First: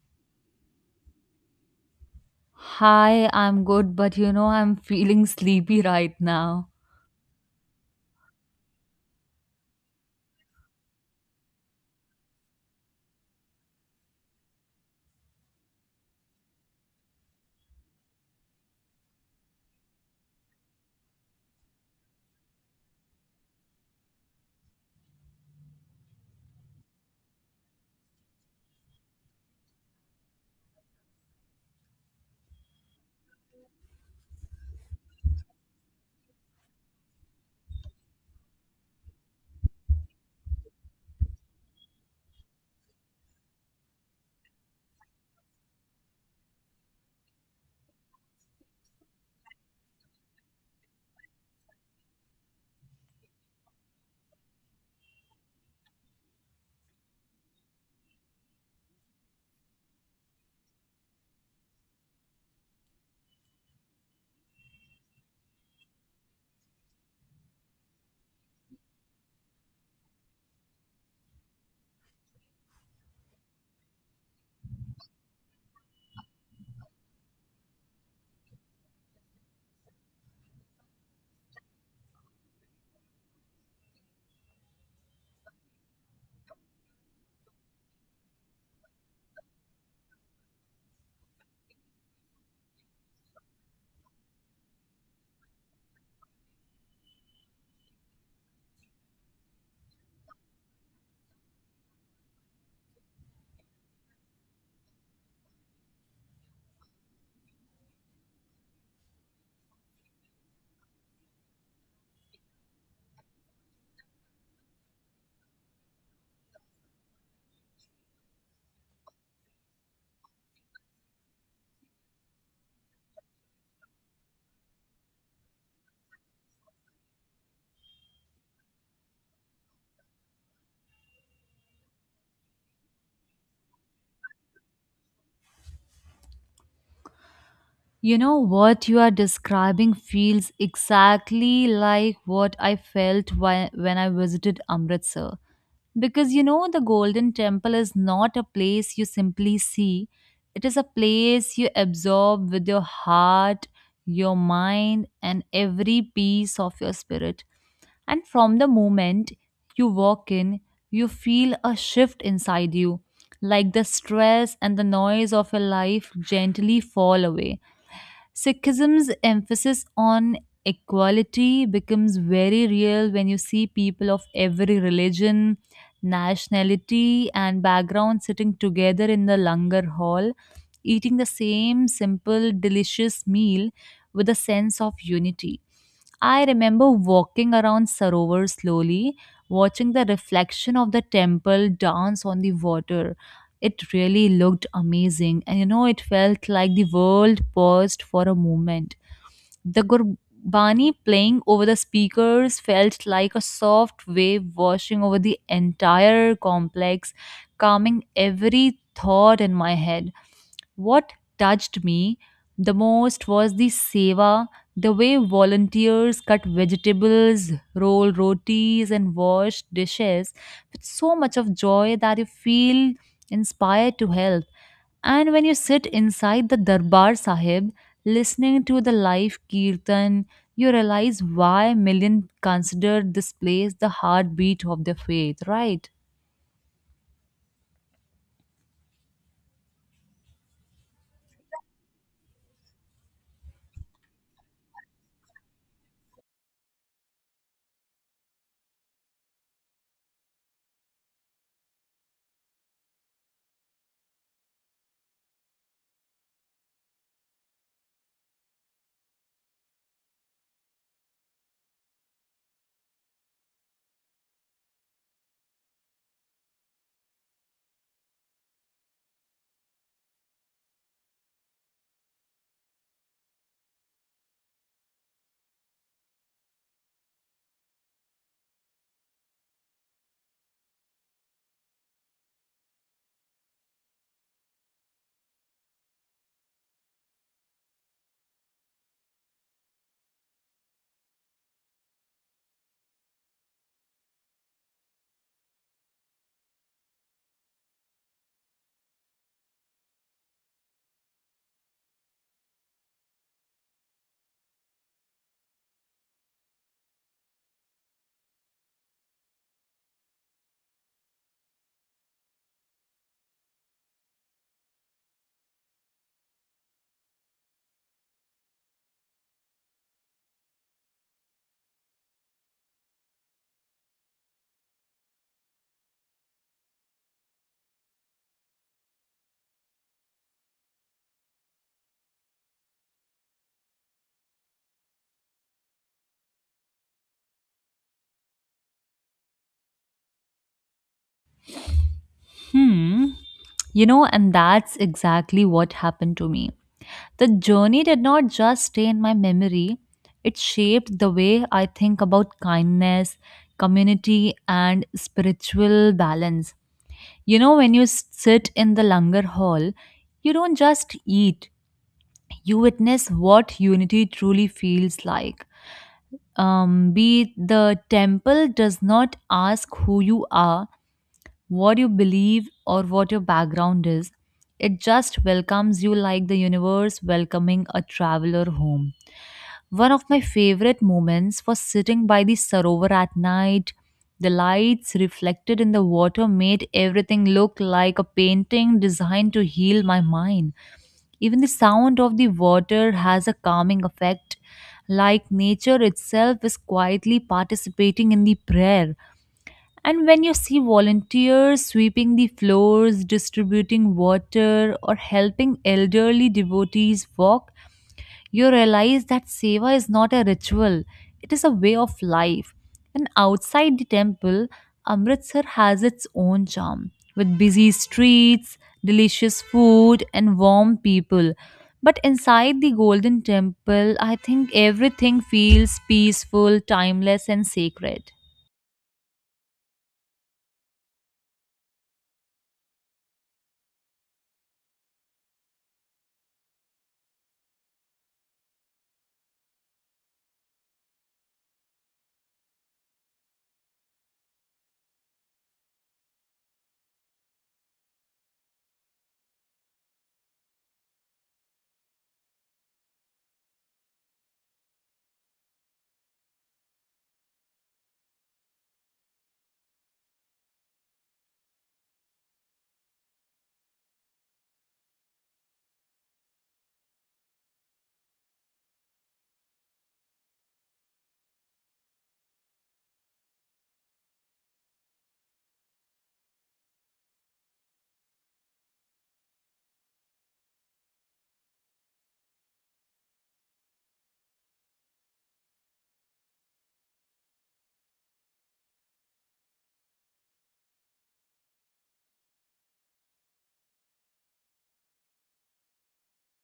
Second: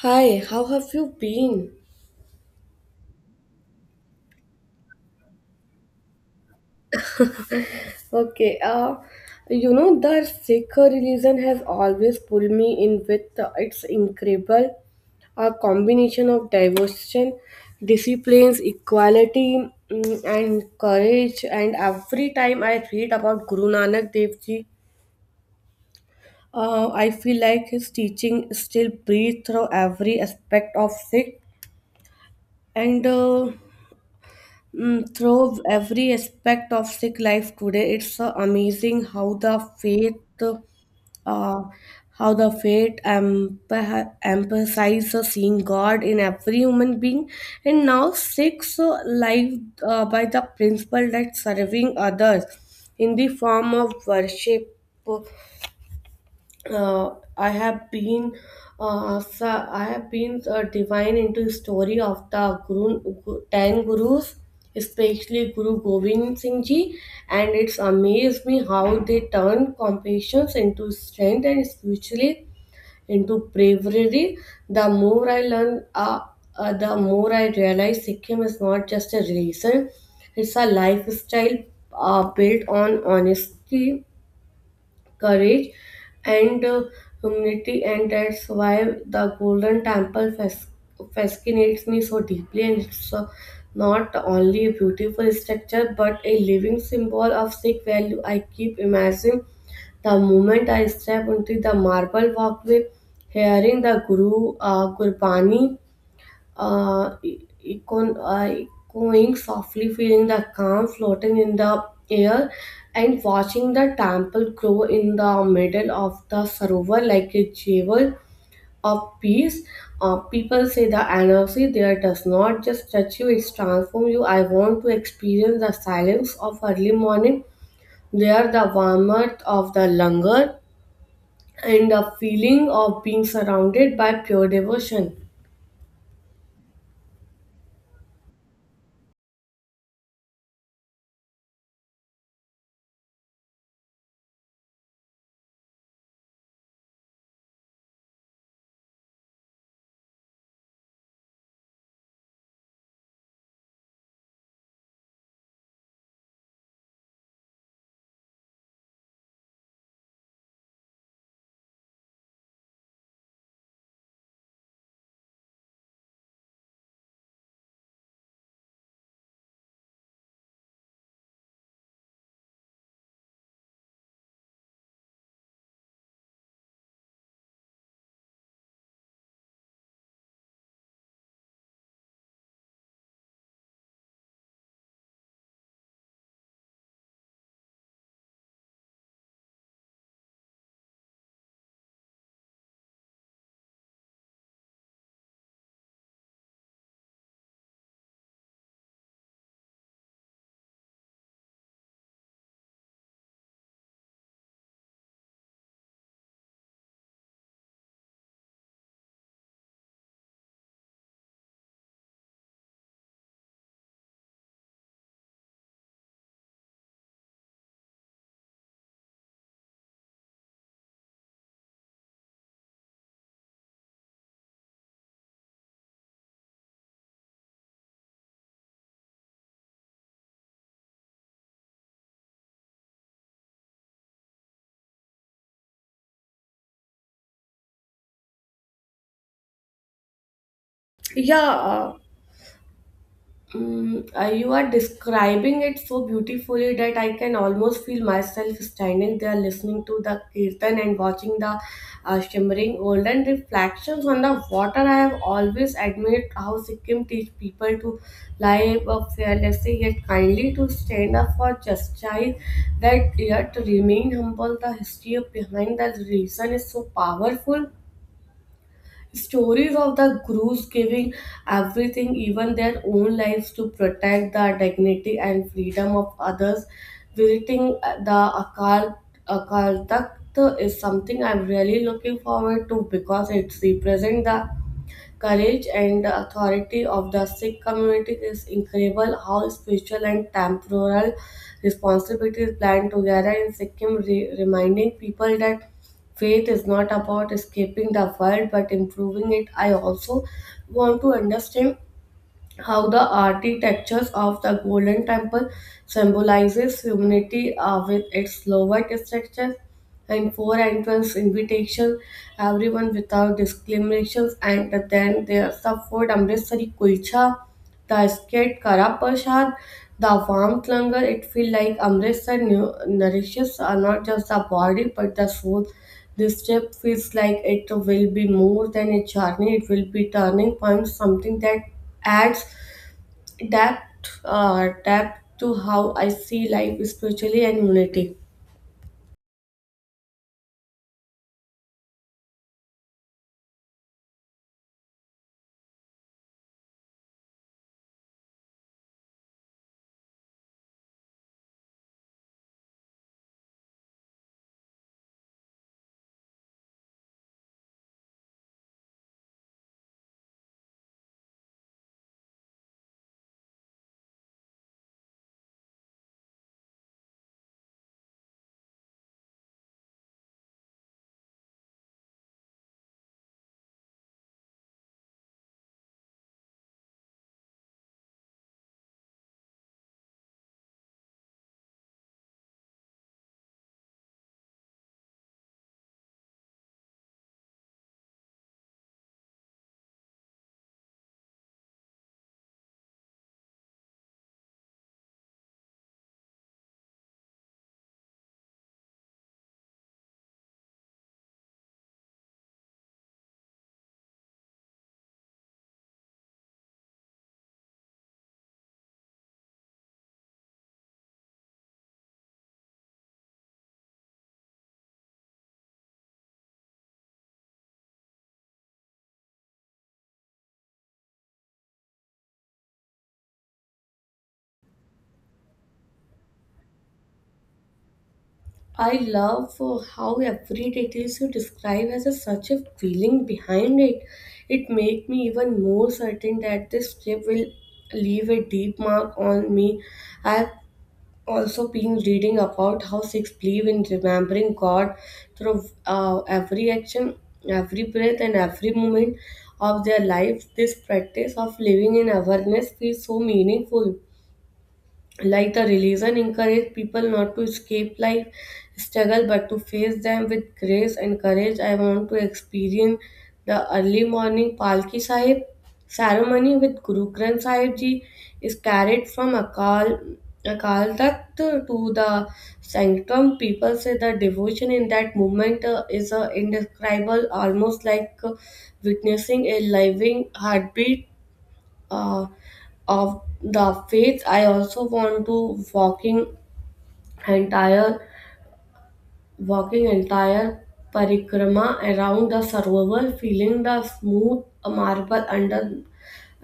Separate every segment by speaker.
Speaker 1: Hi, how have you been?
Speaker 2: Hi, I'm good, but you know, I'm feeling sleepy right now.
Speaker 1: Okay, uh, you know the Sikh religion has always pulled me in with its incredible combination of devotion, disciplines, equality, and courage. And every time I read about Guru Nanak Dev Ji, I feel like his teaching still breathes through every aspect of Sikh. And uh, Through every aspect of Sikh life today, it's amazing uh, how the faith emphasizes seeing God in every human being. And now Sikhs live by the principle that serving others in the form of worship uh, I have been so I have been divine into story of the Guru, ten gurus, especially Guru Gobind Singh Ji, and it's amazed me how they turned compassion into strength and spiritually into bravery. The more I learn, uh, the more I realize Sikkim is not just a religion; it's a lifestyle built on honesty, courage, and humility, and that's why the Golden Temple fascinates me so deeply, and it's not only a beautiful structure but a living symbol of Sikh value. I keep imagining the moment I step into the marble walkway, hearing the Guru Gurbani uh, echoing softly, feeling the calm floating in the air, and watching the temple grow in the middle of the sarovar like a jewel of peace. People say the energy there does not just touch you, it transforms you. I want to experience the silence of early morning, there the warmth of the langar, and the feeling of being surrounded by pure devotion.
Speaker 2: You know what you are describing feels exactly like what I felt when I visited Amritsar. Because you know, the Golden Temple is not a place you simply see, it is a place you absorb with your heart, your mind, and every piece of your spirit. And from the moment you walk in, you feel a shift inside you, like the stress and the noise of your life gently fall away. Sikhism's emphasis on equality becomes very real when you see people of every religion, nationality, and background sitting together in the Langar Hall, eating the same simple, delicious meal with a sense of unity. I remember walking around Sarovar slowly, watching the reflection of the temple dance on the water. It really looked amazing, and you know, it felt like the world paused for a moment. The Gurbani playing over the speakers felt like a soft wave washing over the entire complex, calming every thought in my head. What touched me the most was the seva, the way volunteers cut vegetables, roll rotis, and wash dishes with so much of joy that you feel inspired to help. And when you sit inside the Darbar Sahib, listening to the live kirtan, you realize why millions consider this place the heartbeat of their faith, right?
Speaker 1: Yeah, you are describing it so beautifully that I can almost feel myself standing there listening to the kirtan and watching the shimmering golden reflections on the water. I have always admired how Sikkim teach people to live a fearlessly yet kindly, to stand up for justice, that yet remain humble. The history of behind the reason is so powerful. Stories of the crews giving everything, even their own lives, to protect the dignity and freedom of others. Visiting the Akal Takht is something I'm really looking forward to because it represents the courage and authority of the Sikh community. Is incredible how spiritual and temporal responsibilities blend together in Sikkim, reminding people that faith is not about escaping the world but improving it. I also want to understand how the architectures of the Golden Temple symbolizes humanity with its lower structure and four entrance invitation, everyone without discriminations, and then there's the food Amritsari kulcha, the skate Kara Prasad, the warm langar. It feels like Amritsar nourishes not just the body but the soul. This trip feels like it will be more than a journey, it will be turning point, something that adds depth to how I see life spiritually and unity.
Speaker 2: Hmm. You know, and that's exactly what happened to me. The journey did not just stay in my memory, it shaped the way I think about kindness, community, and spiritual balance. You know, when you sit in the Langar Hall, you don't just eat, you witness what unity truly feels like. Be it The temple does not ask who you are, what you believe, or what your background is. It just welcomes you like the universe welcoming a traveler home. One of my favorite moments was sitting by the Sarovar at night. The lights reflected in the water made everything look like a painting designed to heal my mind. Even the sound of the water has a calming effect, like nature itself is quietly participating in the prayer. And when you see volunteers sweeping the floors, distributing water, or helping elderly devotees walk, you realize that seva is not a ritual, it is a way of life. And outside the temple, Amritsar has its own charm with busy streets, delicious food, and warm people. But inside the Golden Temple, I think everything feels peaceful, timeless, and sacred.
Speaker 1: I love how every details you describe has a, such a feeling behind it. It make me even more certain that this trip will leave a deep mark on me. I've also been reading about how Sikhs believe in remembering God through every action, every breath, and every moment of their lives. This practice of living in awareness feels so meaningful, like the religion encourage people not to escape life struggle but to face them with grace and courage. I want to experience the early morning Palki Sahib ceremony with Guru Granth Sahib Ji is carried from Akal Takht to the sanctum. People say the devotion in that movement is indescribable, almost like witnessing a living heartbeat uh, of the faith. I also want to entire walking entire parikrama around the sarovar, feeling the smooth marble under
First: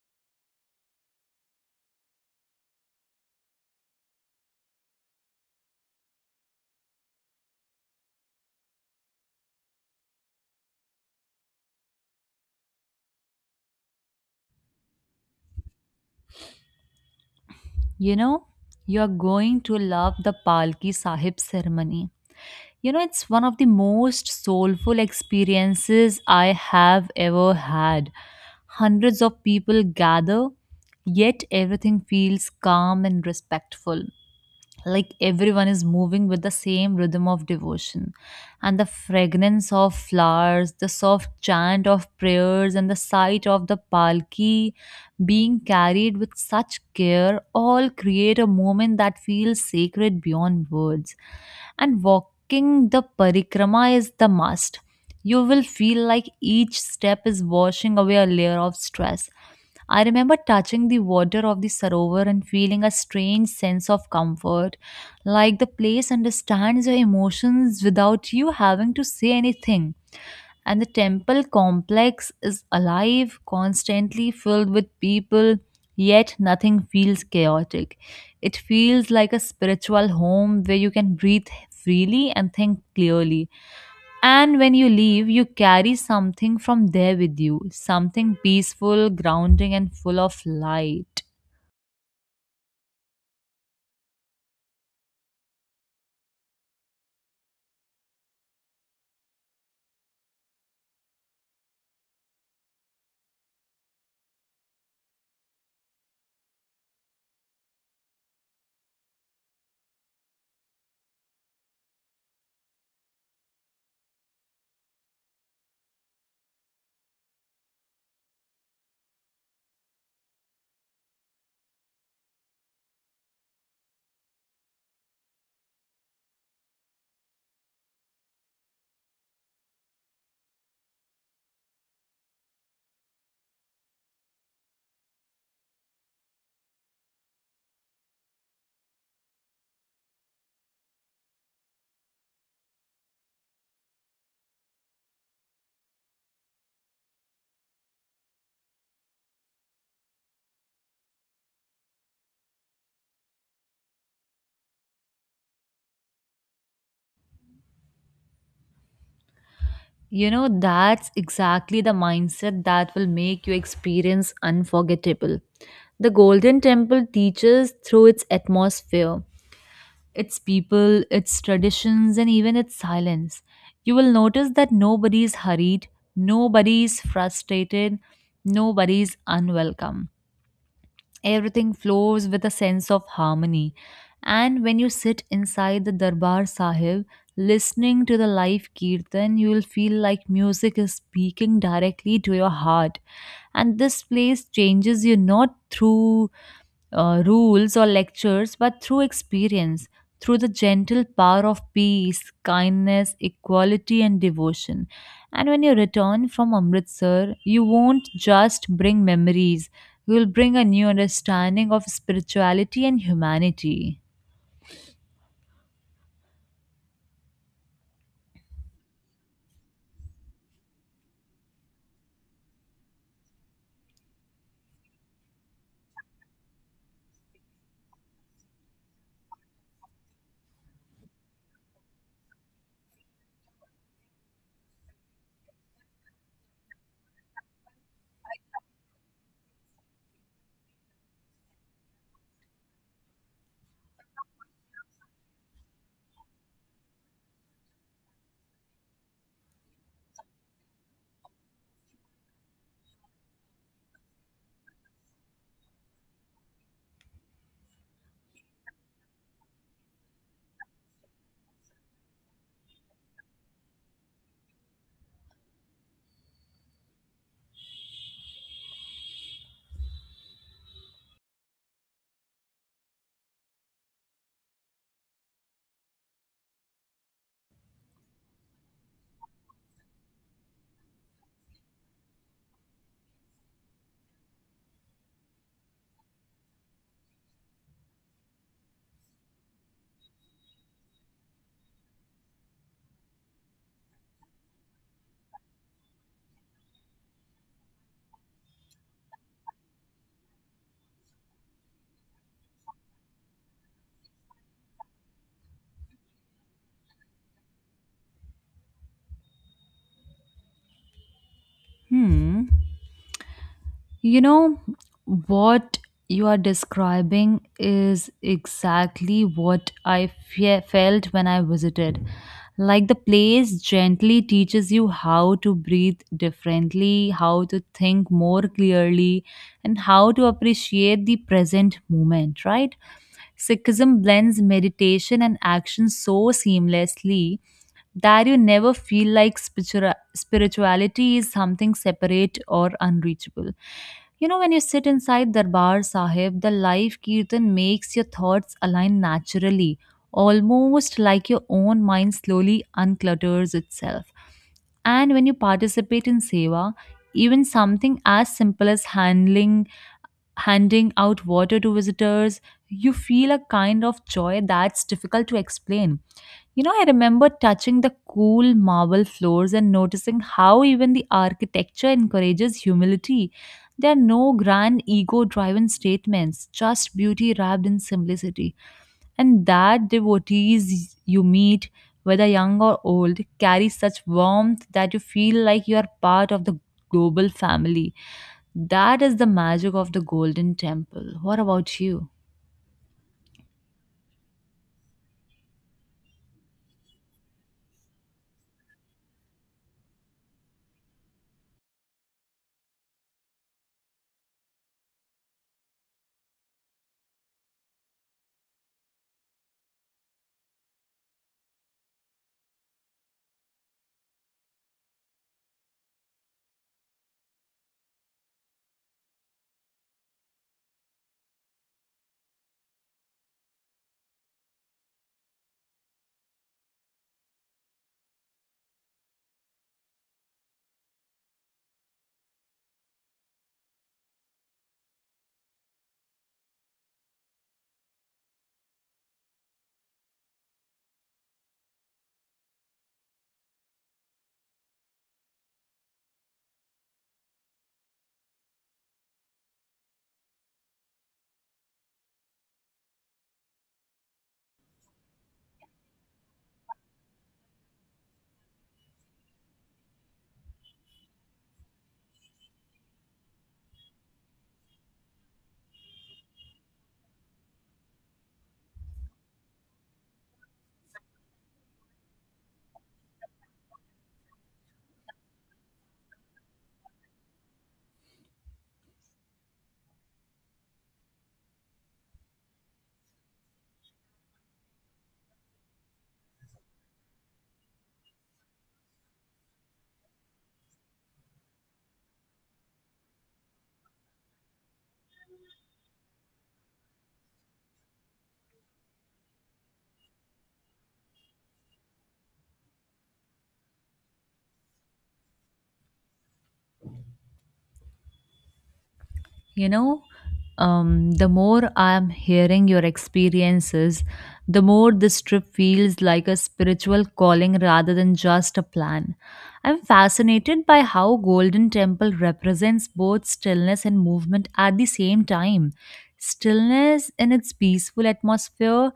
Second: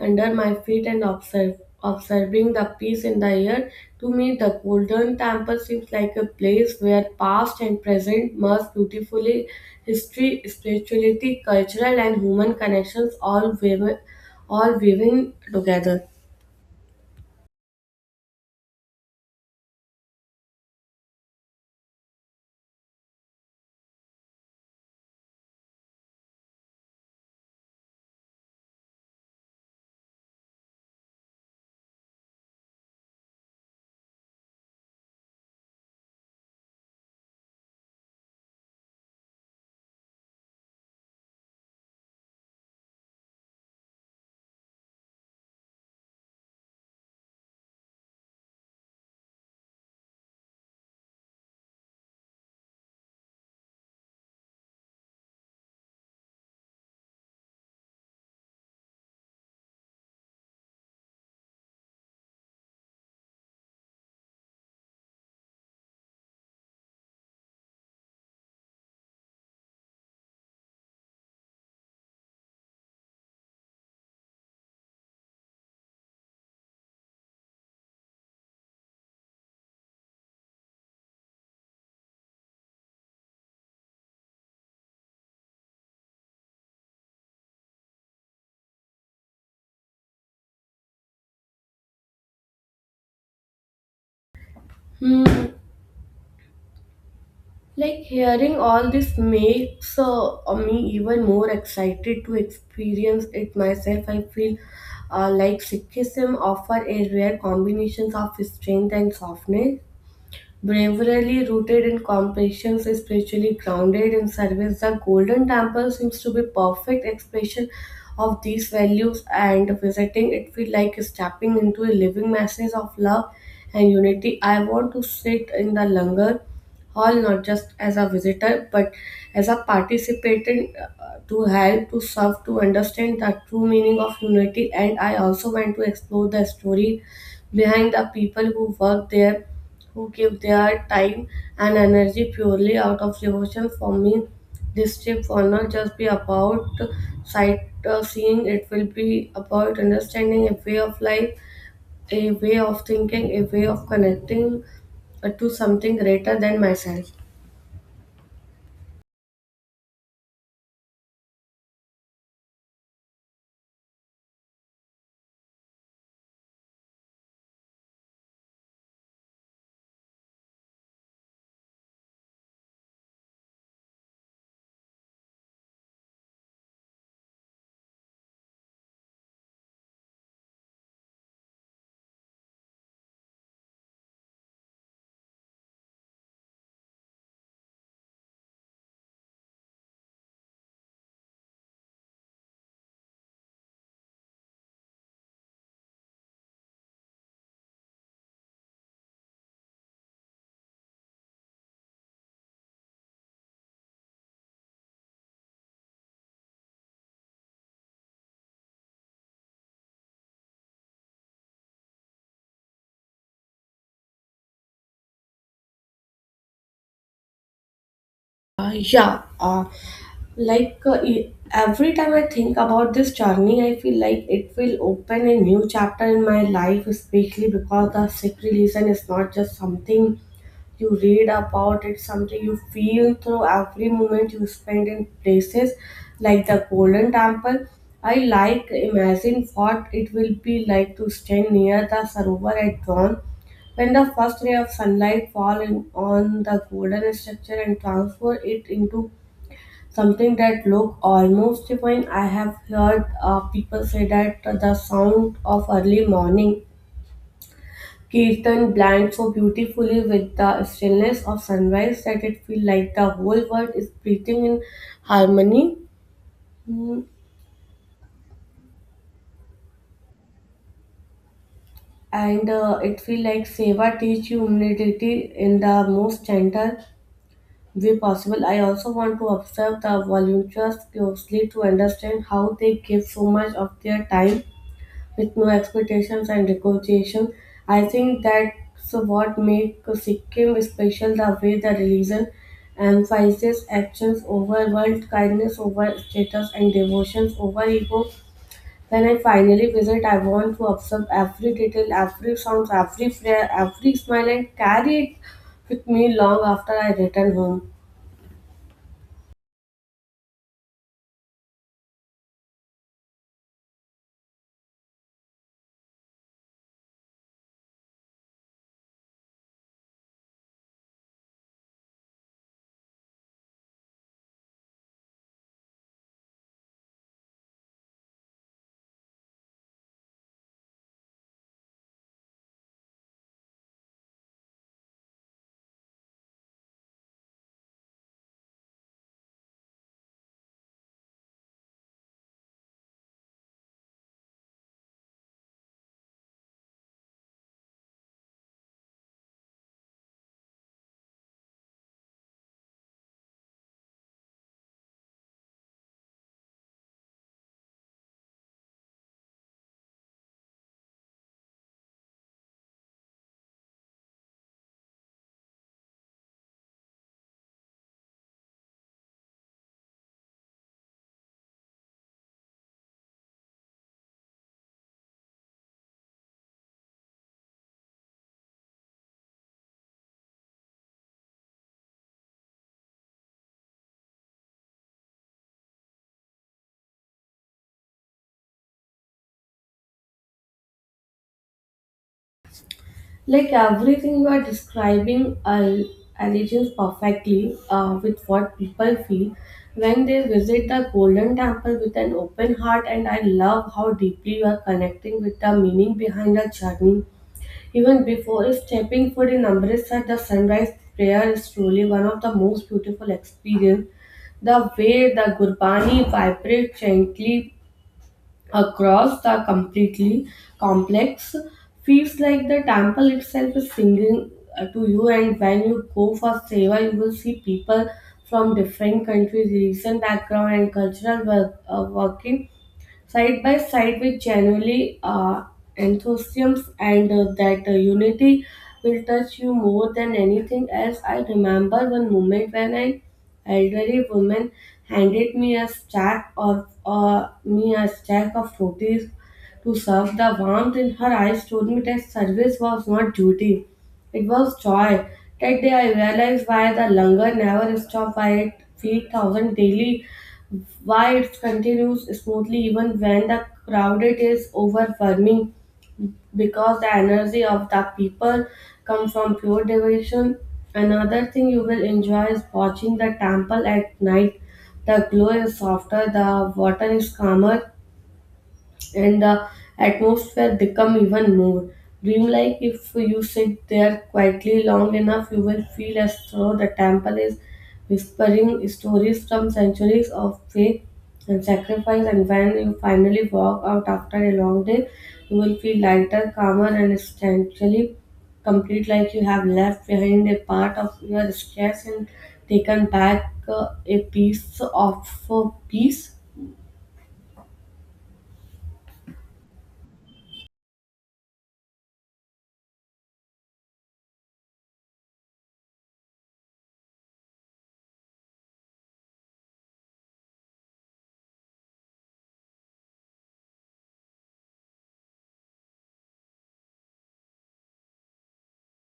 Speaker 1: under my feet and observing the peace in the air. To me, the Golden Temple seems like a place where past and present merge beautifully. History, spirituality, cultural, and human connections all woven together.
Speaker 2: You know, you are going to love the Palki Sahib ceremony. You know, it's one of the most soulful experiences I have ever had. Hundreds of people gather, yet everything feels calm and respectful, like everyone is moving with the same rhythm of devotion, and the fragrance of flowers, the soft chant of prayers, and the sight of the palki being carried with such care all create a moment that feels sacred beyond words. And walking the parikrama is the must. You will feel like each step is washing away a layer of stress. I remember touching the water of the sarovar and feeling a strange sense of comfort, like the place understands your emotions without you having to say anything. And the temple complex is alive, constantly filled with people, yet nothing feels chaotic. It feels like a spiritual home where you can breathe freely and think clearly. And when you leave, you carry something from there with you, something peaceful, grounding, and full of light.
Speaker 1: Hmm. Like hearing all this makes me even more excited to experience it myself. I feel like Sikhism offer a rare combination of strength and softness. Bravery rooted in compassion, spiritually grounded in service, the Golden Temple seems to be perfect expression of these values, and visiting it feel like stepping into a living message of love and unity. I want to sit in the Langar Hall not just as a visitor but as a participant, to help, to serve, to understand the true meaning of unity. And I also want to explore the story behind the people who work there, who give their time and energy purely out of devotion. For me, this trip will not just be about sightseeing, it will be about understanding a way of life, a way of thinking, a way of connecting to something greater than myself.
Speaker 2: You know, that's exactly the mindset that will make your experience unforgettable. The Golden Temple teaches through its atmosphere, its people, its traditions, and even its silence. You will notice that nobody is hurried, nobody is frustrated, nobody is unwelcome. Everything flows with a sense of harmony. And when you sit inside the Darbar Sahib, listening to the live kirtan, you will feel like music is speaking directly to your heart. And this place changes you not through rules or lectures, but through experience, through the gentle power of peace, kindness, equality, and devotion. And when you return from Amritsar, you won't just bring memories, you will bring a new understanding of spirituality and humanity.
Speaker 1: Yeah, every time I think about this journey, I feel like it will open a new chapter in my life, especially because the sick relation is not just something you read about, it's something you feel through every moment you spend in places like the Golden Temple. I like imagine what it will be like to stand near the Sarovar at dawn when the first ray of sunlight fall in on the golden structure and transfer it into something that look almost divine. I have heard people say that the sound of early morning kirtan blends so beautifully with the stillness of sunrise that it feels like the whole world is breathing in harmony. Mm, And It feels like Seva teach you humility in the most gentle way possible. I also want to observe the volunteers closely to understand how they give so much of their time with no expectations and recognition. I think that's what makes Sikkim special, the way the religion emphasizes actions over world, kindness over status, and devotions over ego. When I finally visit, I want to observe every detail, every sound, every prayer, every smile, and carry it with me long after I return home.
Speaker 2: Hmm. You know, what you are describing is exactly what I felt when I visited. Like the place gently teaches you how to breathe differently, how to think more clearly, and how to appreciate the present moment, right? Sikhism blends meditation and action so seamlessly that you never feel like spirituality is something separate or unreachable. You know, when you sit inside Darbar Sahib, the live kirtan makes your thoughts align naturally, almost like your own mind slowly unclutters itself. And when you participate in seva, even something as simple as handling handing out water to visitors, you feel a kind of joy that's difficult to explain. You know, I remember touching the cool marble floors and noticing how even the architecture encourages humility. There are no grand ego driven statements, just beauty wrapped in simplicity. And that devotees you meet, whether young or old, carry such warmth that you feel like you are part of the global family. That is the magic of the Golden Temple. What about you?
Speaker 1: Like everything you are describing aligns perfectly with what people feel when they visit the Golden Temple with an open heart, and I love how deeply you are connecting with the meaning behind the journey. Even before stepping foot in Amritsar, the sunrise prayer is truly one of the most beautiful experiences. The way the Gurbani vibrates gently across the completely complex feels like the temple itself is singing to you. And when you go for seva, you will see people from different countries, religion, background, and working side by side with genuinely enthusiasm, and that unity will touch you more than anything else. I remember one moment when an elderly woman handed me a stack of rotis to serve. The warmth in her eyes told me that service was not duty; it was joy. That day I realized why the langar never stopped by feed thousand daily, why it continues smoothly even when the crowd it is overwhelming, because the energy of the people come from pure devotion. Another thing you will enjoy is watching the temple at night. The glow is softer, the water is calmer, and the atmosphere become even more dreamlike. If you sit there quietly long enough, you will feel as though the temple is whispering stories from centuries of faith and sacrifice, and when you finally walk out after a long day, you will feel lighter, calmer, and essentially complete, like you have left behind a part of your stress and taken back a piece of peace.
Speaker 2: You know, the more I'm hearing your experiences, the more this trip feels like a spiritual calling rather than just a plan. I'm fascinated by how Golden Temple represents both stillness and movement at the same time. Stillness in its peaceful atmosphere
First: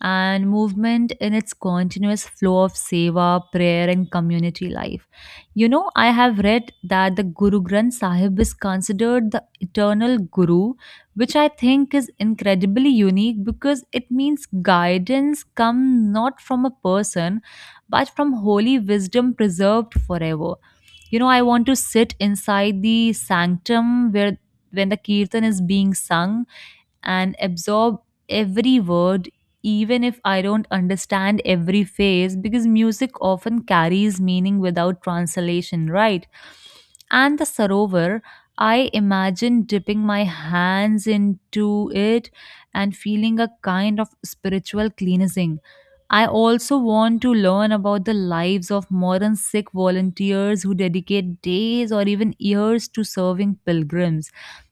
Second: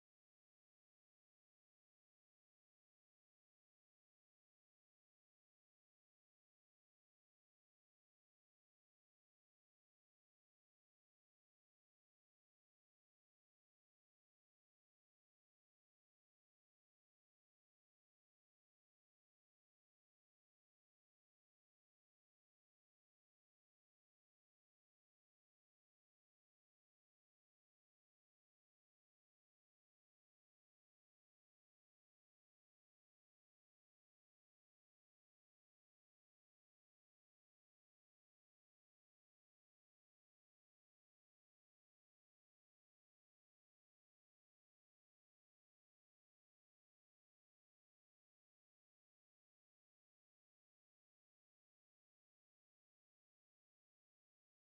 Speaker 2: and movement in its continuous flow of seva, prayer, and community life. You know, I have read that the Guru Granth Sahib is considered the eternal Guru, which I think is incredibly unique because it means guidance comes not from a person but from holy wisdom preserved forever. You know, I want to sit inside the sanctum where when the kirtan is being sung and absorb every word, even if I don't understand every phrase, because music often carries meaning without translation, right? And the Sarovar, I imagine dipping my hands into it and feeling a kind of spiritual cleansing. I also want to learn about the lives of modern Sikh volunteers who dedicate days or even years to serving pilgrims.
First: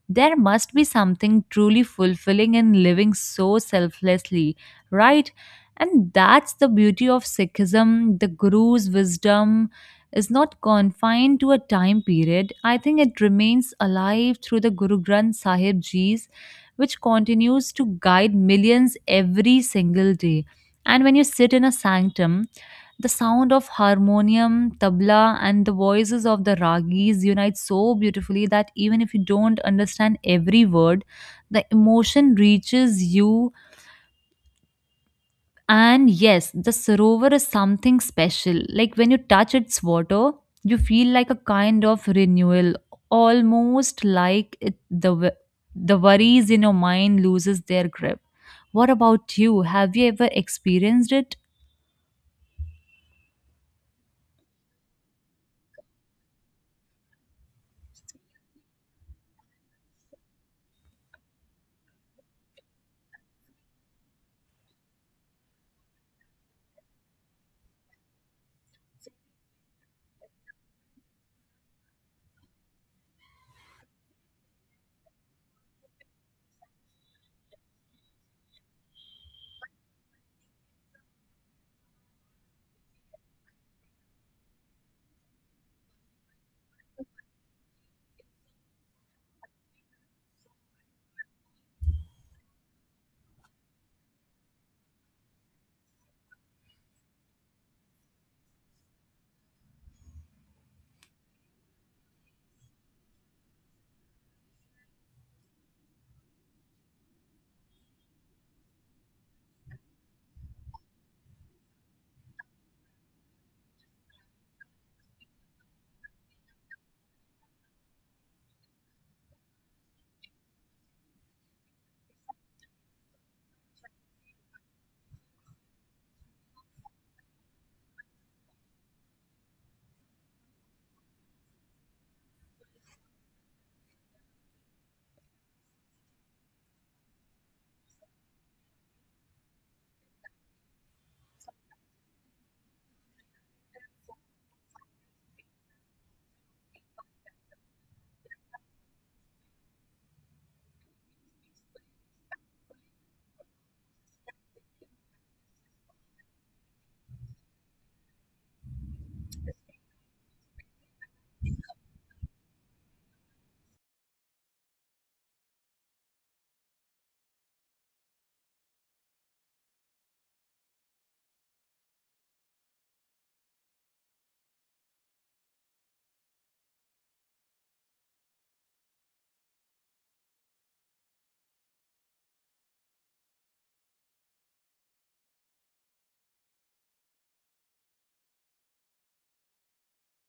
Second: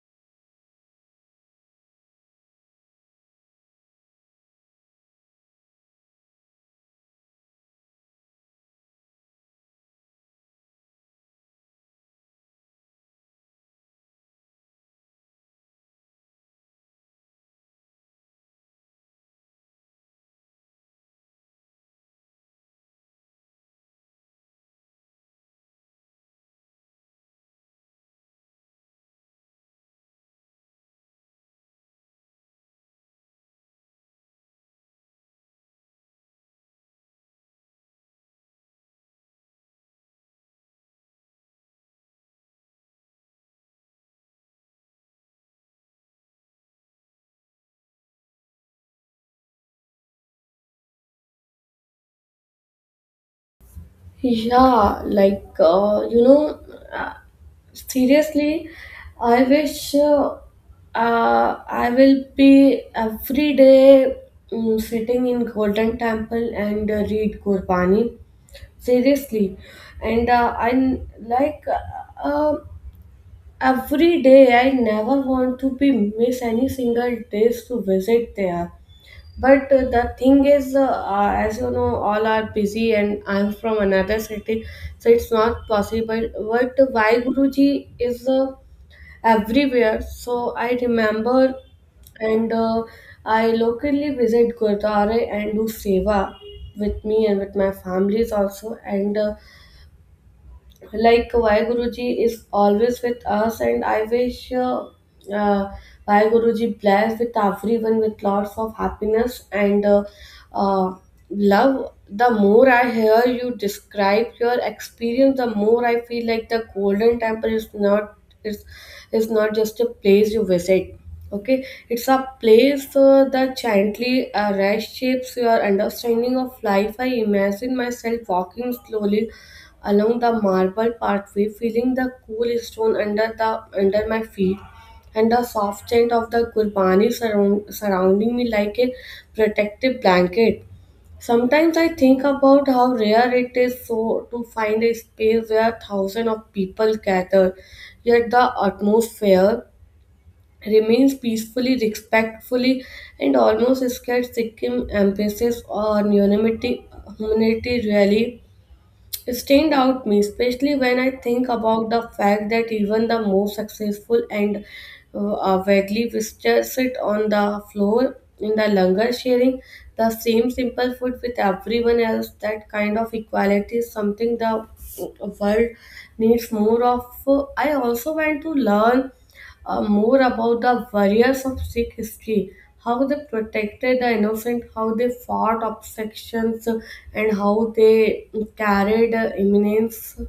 Speaker 2: There must be something truly fulfilling in living so selflessly, right? And that's the beauty of Sikhism. The Guru's wisdom is not confined to a time period. I think it remains alive through the Guru Granth Sahib Ji's, which continues to guide millions every single day. And when you sit in a sanctum, the sound of harmonium, tabla, and the voices of the ragis unite so beautifully that even if you don't understand every word, the emotion reaches you. And yes, the sarovar is something special. Like when you touch its water, you feel like a kind of renewal, almost like the worries in your mind loses their grip. What about you? Have you ever experienced it?
Speaker 1: Yeah, uh, seriously, I wish I will be every day sitting in Golden Temple and read Gurbani. Seriously, and I n- like uh, uh, every day. I never want to be miss any single days to visit there. But the thing is, as you know, all are busy, and I'm from another city, so it's not possible. But why Guruji is everywhere? So I remember, and I locally visit Gurdwara and do seva with me and with my families also. And Like Vai Guruji is always with us, and I wish uh, Vai Guruji bless with everyone with lots of happiness and uh, love. The more I hear you describe your experience, the more I feel like the Golden Temple is is not just a place you visit. Okay, it's a place that gently reshapes your understanding of life. I imagine myself walking slowly along the marble pathway, feeling the cool stone under my feet and the soft scent of the gurbani surrounding me like a protective blanket. Sometimes I think about how rare it is so to find a space where thousands of people gather, yet the atmosphere remains peacefully, respectfully, and almost scared. Sikkim embassies on unanimity, humanity really it stand out me, especially when I think about the fact that even the most successful and vaguely visitors sit on the floor in the longer sharing the same simple food with everyone else. That kind of equality is something the world needs more of. I also want to learn more about the warriors of Sikh history, how they protected the innocent, how they fought obstructions, and how they carried immense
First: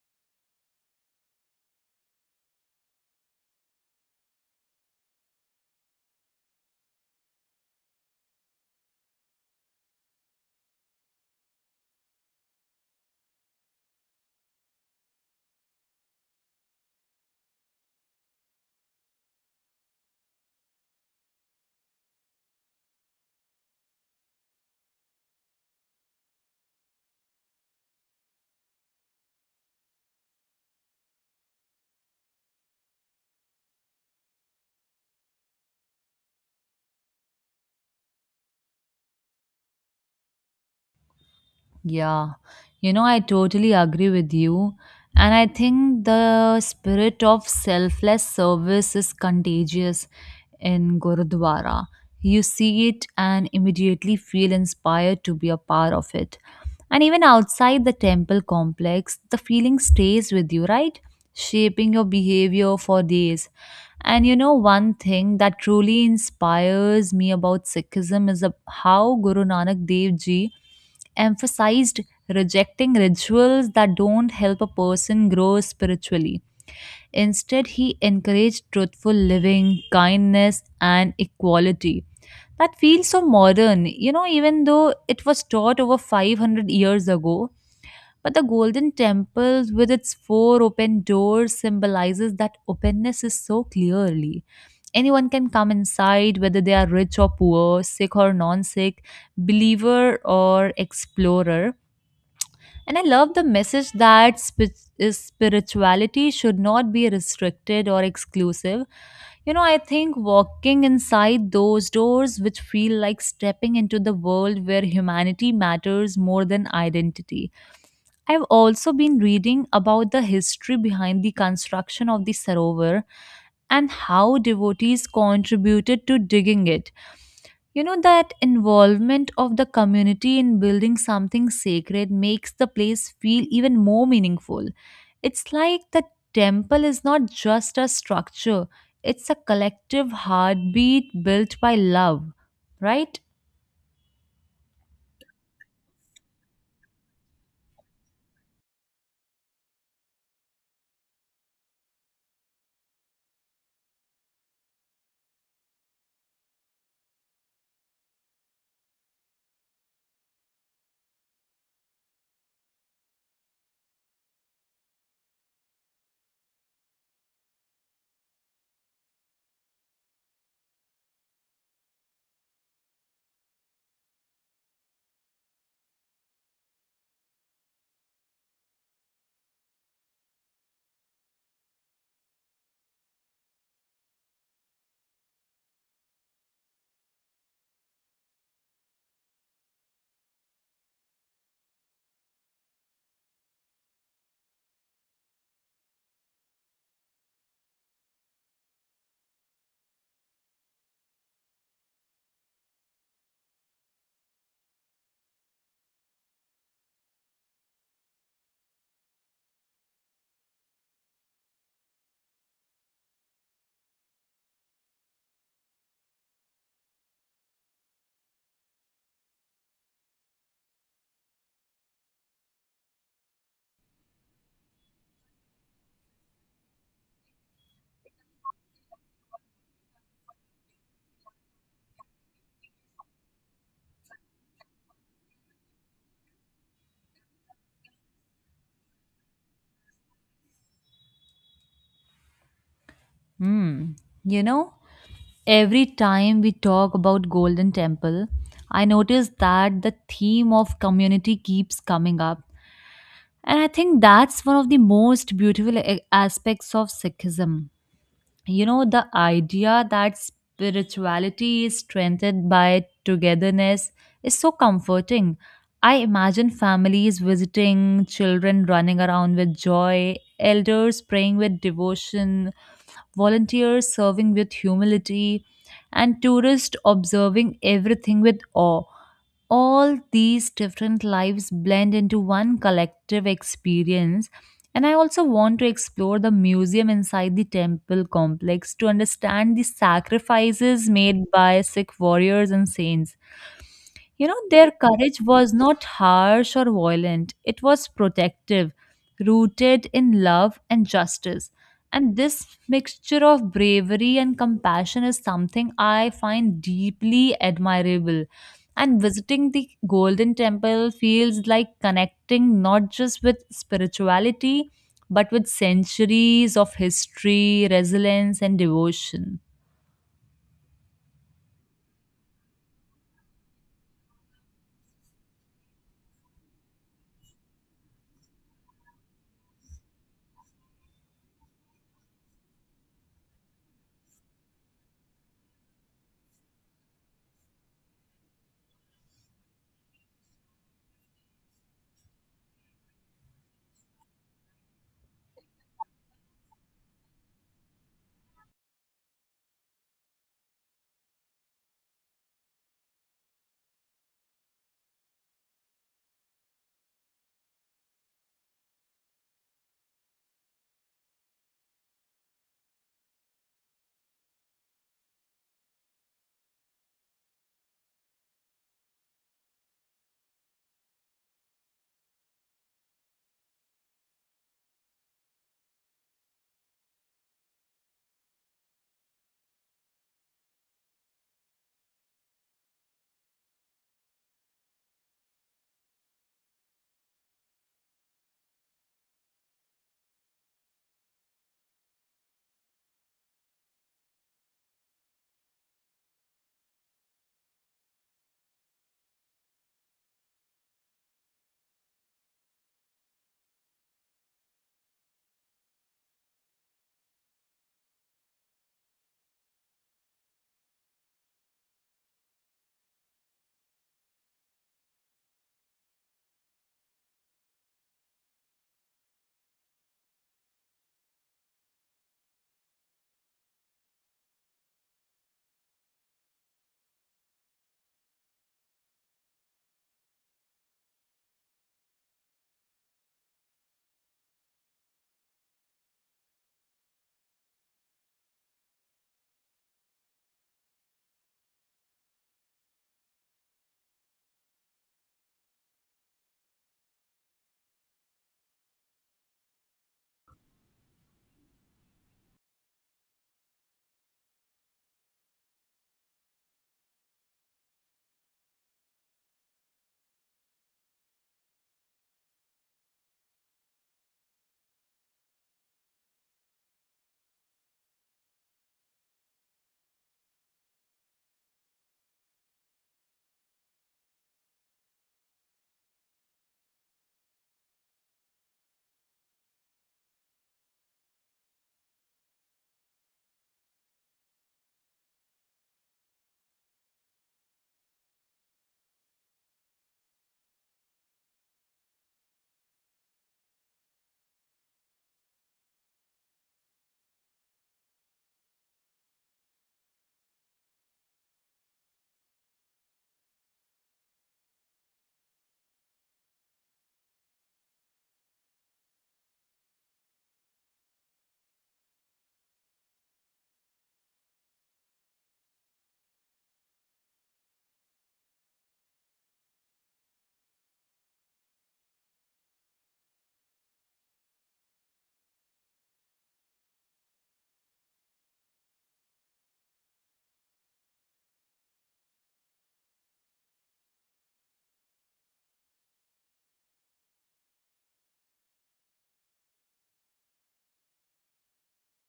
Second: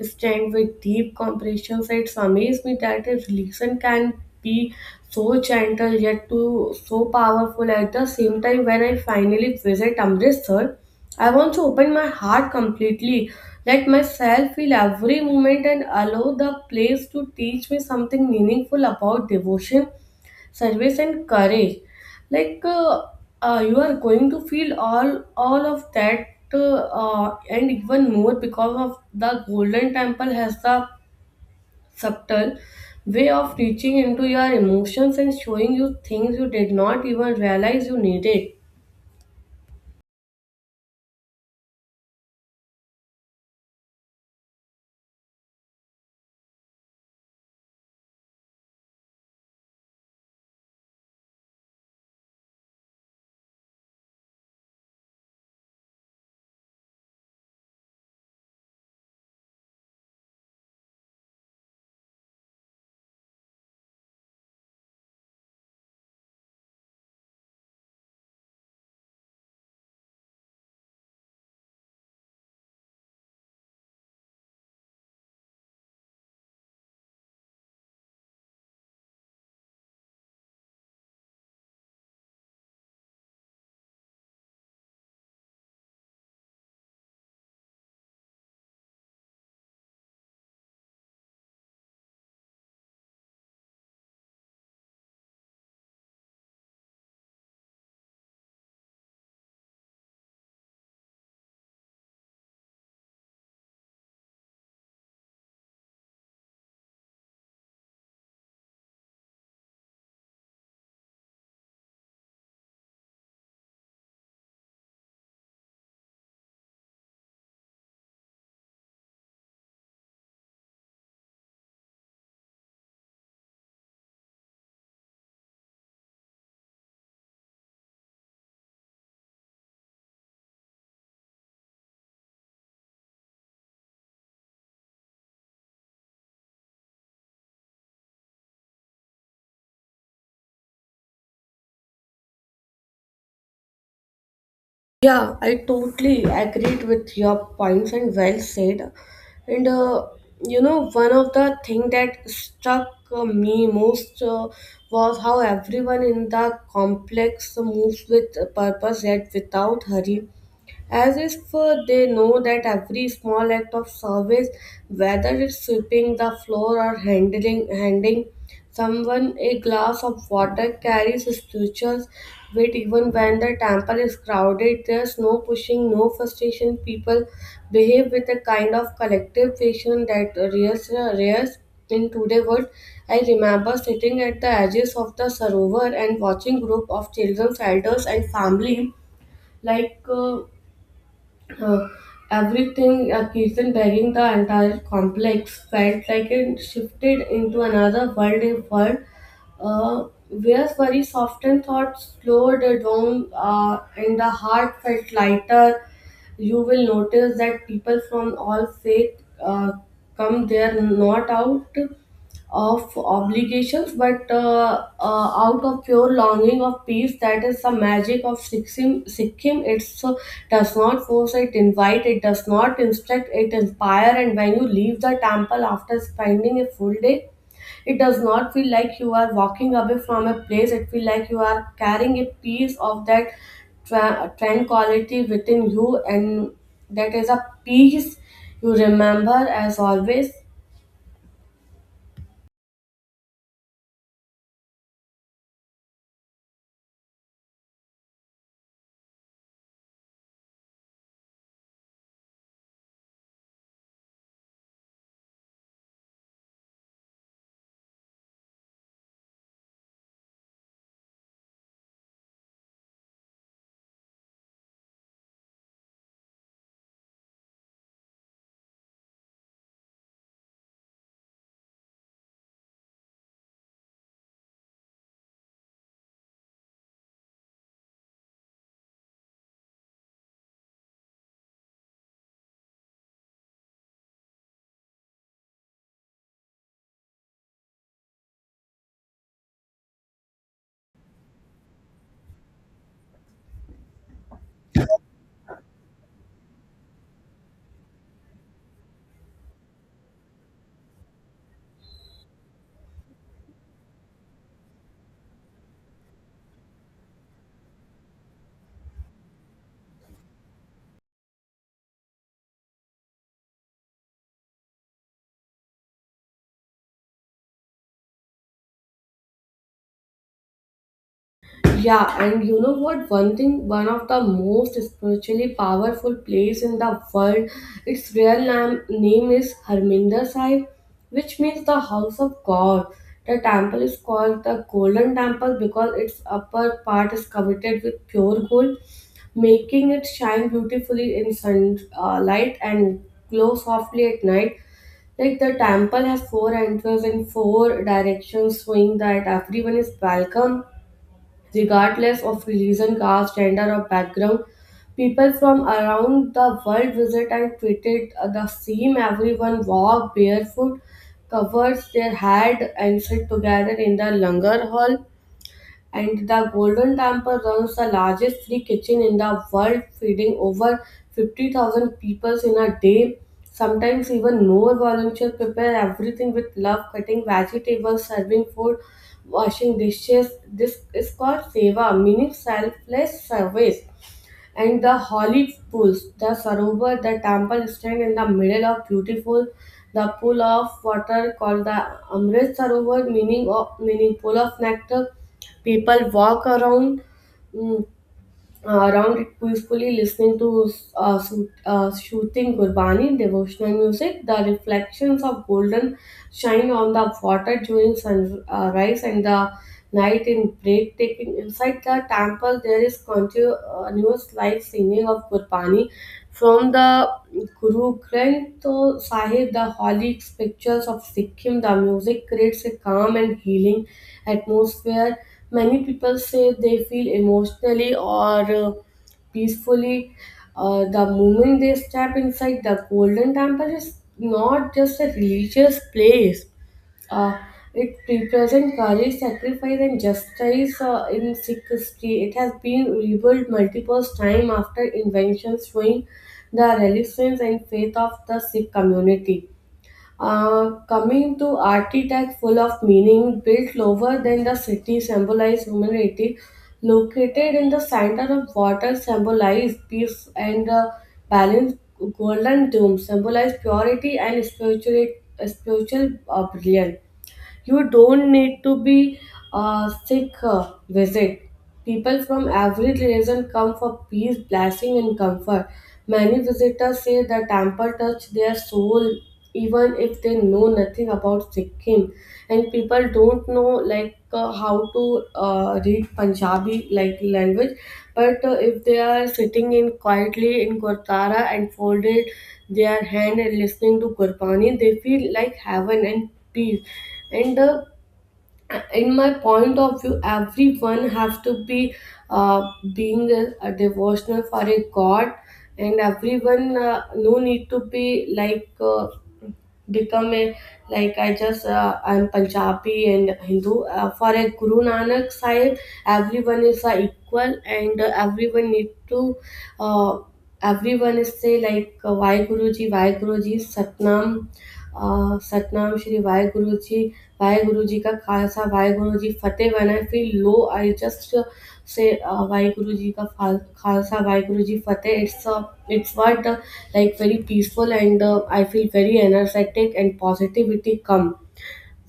Speaker 1: strength with deep comprehension. It's amazed me that a religion can be so gentle yet to so powerful at the same time when I finally visit Amritsar. I want to open my heart completely, let myself feel every moment, and allow the place to teach me something meaningful about devotion, service, and courage. Like uh, you are going to feel all of that and even more because of the Golden Temple has the subtle way of reaching into your emotions and showing you things you did not even realize you needed.
Speaker 2: Yeah, you know, I totally agree with you. And I think the spirit of selfless service is contagious in Gurudwara. You see it and immediately feel inspired to be a part of it. And even outside the temple complex, the feeling stays with you, right? Shaping your behavior for days. And you know, one thing that truly inspires me about Sikhism is how Guru Nanak Dev Ji emphasized rejecting rituals that don't help a person grow spiritually. Instead, he encouraged truthful living, kindness, and equality. That feels so modern, you know, even though it was taught over 500 years ago. But the Golden Temple, with its four open doors, symbolizes that openness is so clearly. Anyone can come inside, whether they are rich or poor, sick or non sick, believer or explorer, and I love the message that spi- is spirituality should not be restricted or exclusive. You know, I think walking inside those doors, which feel like stepping into the world where humanity matters more than identity. I've also been reading about the history behind the construction of the Sarovar and how devotees contributed to digging it. You know, that involvement of the community in building something sacred makes the place feel even more meaningful. It's like the temple is not just a structure, it's a collective heartbeat built by love, right?
Speaker 1: Yeah, I totally agreed with your points and well said. And You know, one of the thing that struck me most was how everyone in the complex moves with purpose yet without hurry as if they know that every small act of service, whether it's sweeping the floor or handling handing someone a glass of water, carries spiritual weight even when the temple is crowded. There's no pushing, no frustration. People behave with a kind of collective patience that rears in today's world. I remember sitting at the edges of the Sarovar and watching group of children, elders, and family like. Uh, Everything a kitchen begging the entire complex felt like it shifted into another world a world where very softened thoughts slowed down and the heart felt lighter you will notice that people from all faith come there not out of obligations, but out of pure longing of peace. That is the magic of Sikkim. Sikkim. It does not force, it invite, it does not instruct, it inspire. And when you leave the temple after spending a full day, it does not feel like you are walking away from a place. It feels like you are carrying a piece of that tranquility within you, and that is a peace you remember as always.
Speaker 2: Hmm. You know, every time we talk about Golden Temple, I notice that the theme of community keeps coming up. And I think that's one of the most beautiful aspects of Sikhism. You know, the idea that spirituality is strengthened by togetherness is so comforting. I imagine families visiting, children running around with joy, elders praying with devotion, volunteers serving with humility, and tourists observing everything with awe, all these different lives blend into one collective experience. And I also want to explore the museum inside the temple complex to understand the sacrifices made by Sikh warriors and saints. You know, their courage was not harsh or violent, it was protective, rooted in love and justice. And this mixture of bravery and compassion is something I find deeply admirable. And visiting the Golden Temple feels like connecting not just with spirituality, but with centuries of history, resilience, and devotion.
Speaker 1: Yeah, and you know what? One thing, one of the most spiritually powerful place in the world, its real name is Harminder Sahib, which means the house of God. The temple is called the Golden Temple because its upper part is covered with pure gold, making it shine beautifully in sunlight and glow softly at night. Like the temple has four entrances in four directions, showing that everyone is welcome, regardless of religion, caste, gender, or background. People from around the world visit and treated the same. Everyone walk barefoot, covers their head, and sit together in the langar hall, and the Golden Temple runs the largest free kitchen in the world, feeding over 50,000 people in a day. Sometimes even more volunteers prepare everything with love, cutting vegetables, serving food, washing dishes. This is called seva, meaning selfless service, and the holy pools the sarovar the temple stand in the middle of beautiful the pool of water called the amrit sarovar meaning of meaning pool of nectar people walk around mm, around it peacefully listening to su shooting Gurbani devotional music, the reflections of golden shine on the water during sunrise and the night in breathtaking. Inside the temple, there is continuous live singing of Gurbani from the Guru Granth Sahib, the holy pictures of Sikkim. The music creates a calm and healing atmosphere. Many people say they feel emotionally or peacefully. The moment they step inside the Golden Temple is not just a religious place. Uh, it represents courage, sacrifice, and justice in Sikh history. It has been rebuilt multiple times after inventions, showing the resilience and faith of the Sikh community. Coming to architect full of meaning, built lower than the city symbolize humanity, located in the center of water symbolize peace and balance. Golden dome symbolize purity and spiritual brilliance. You don't need to be a sick visit. People from every religion come for peace, blessing, and comfort. Many visitors say the temple touched their soul, even if they know nothing about Sikkim. And people don't know how to read Punjabi like language, but if they are sitting in quietly in Gurdwara and folded they are hand and listening to Gurbani, they feel like heaven and peace. And In my point of view, everyone have to be being a devotional for a God, and everyone no need to be become a I'm Punjabi and Hindu. For a Guru Nanak Sahib, everyone is equal and everyone need to uh, everyone is say Why Guruji, Why Guruji, Satnam Satnam Shri Waheguru ji का खालसा वाहेगुरु जी फतेह when I feel low I just Waheguru ji का फाल खालसा वाहेगुरु जी फतेह it's a it's what like very peaceful and I feel very energetic and positivity come.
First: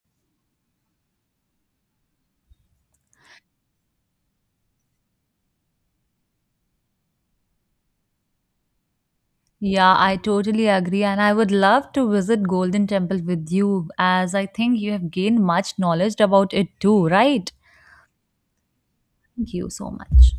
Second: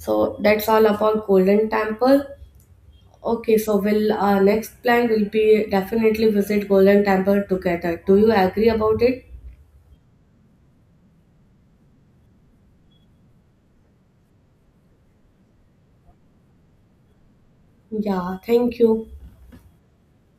Speaker 1: So that's all about Golden Temple. Okay, so will our next plan will be definitely visit Golden Temple together, do you agree about it?
Speaker 2: Yeah, I totally agree. And I would love to visit Golden Temple with you as I think you have gained much knowledge about it too, right?
Speaker 1: Yeah, thank you.
Speaker 2: Thank you so much.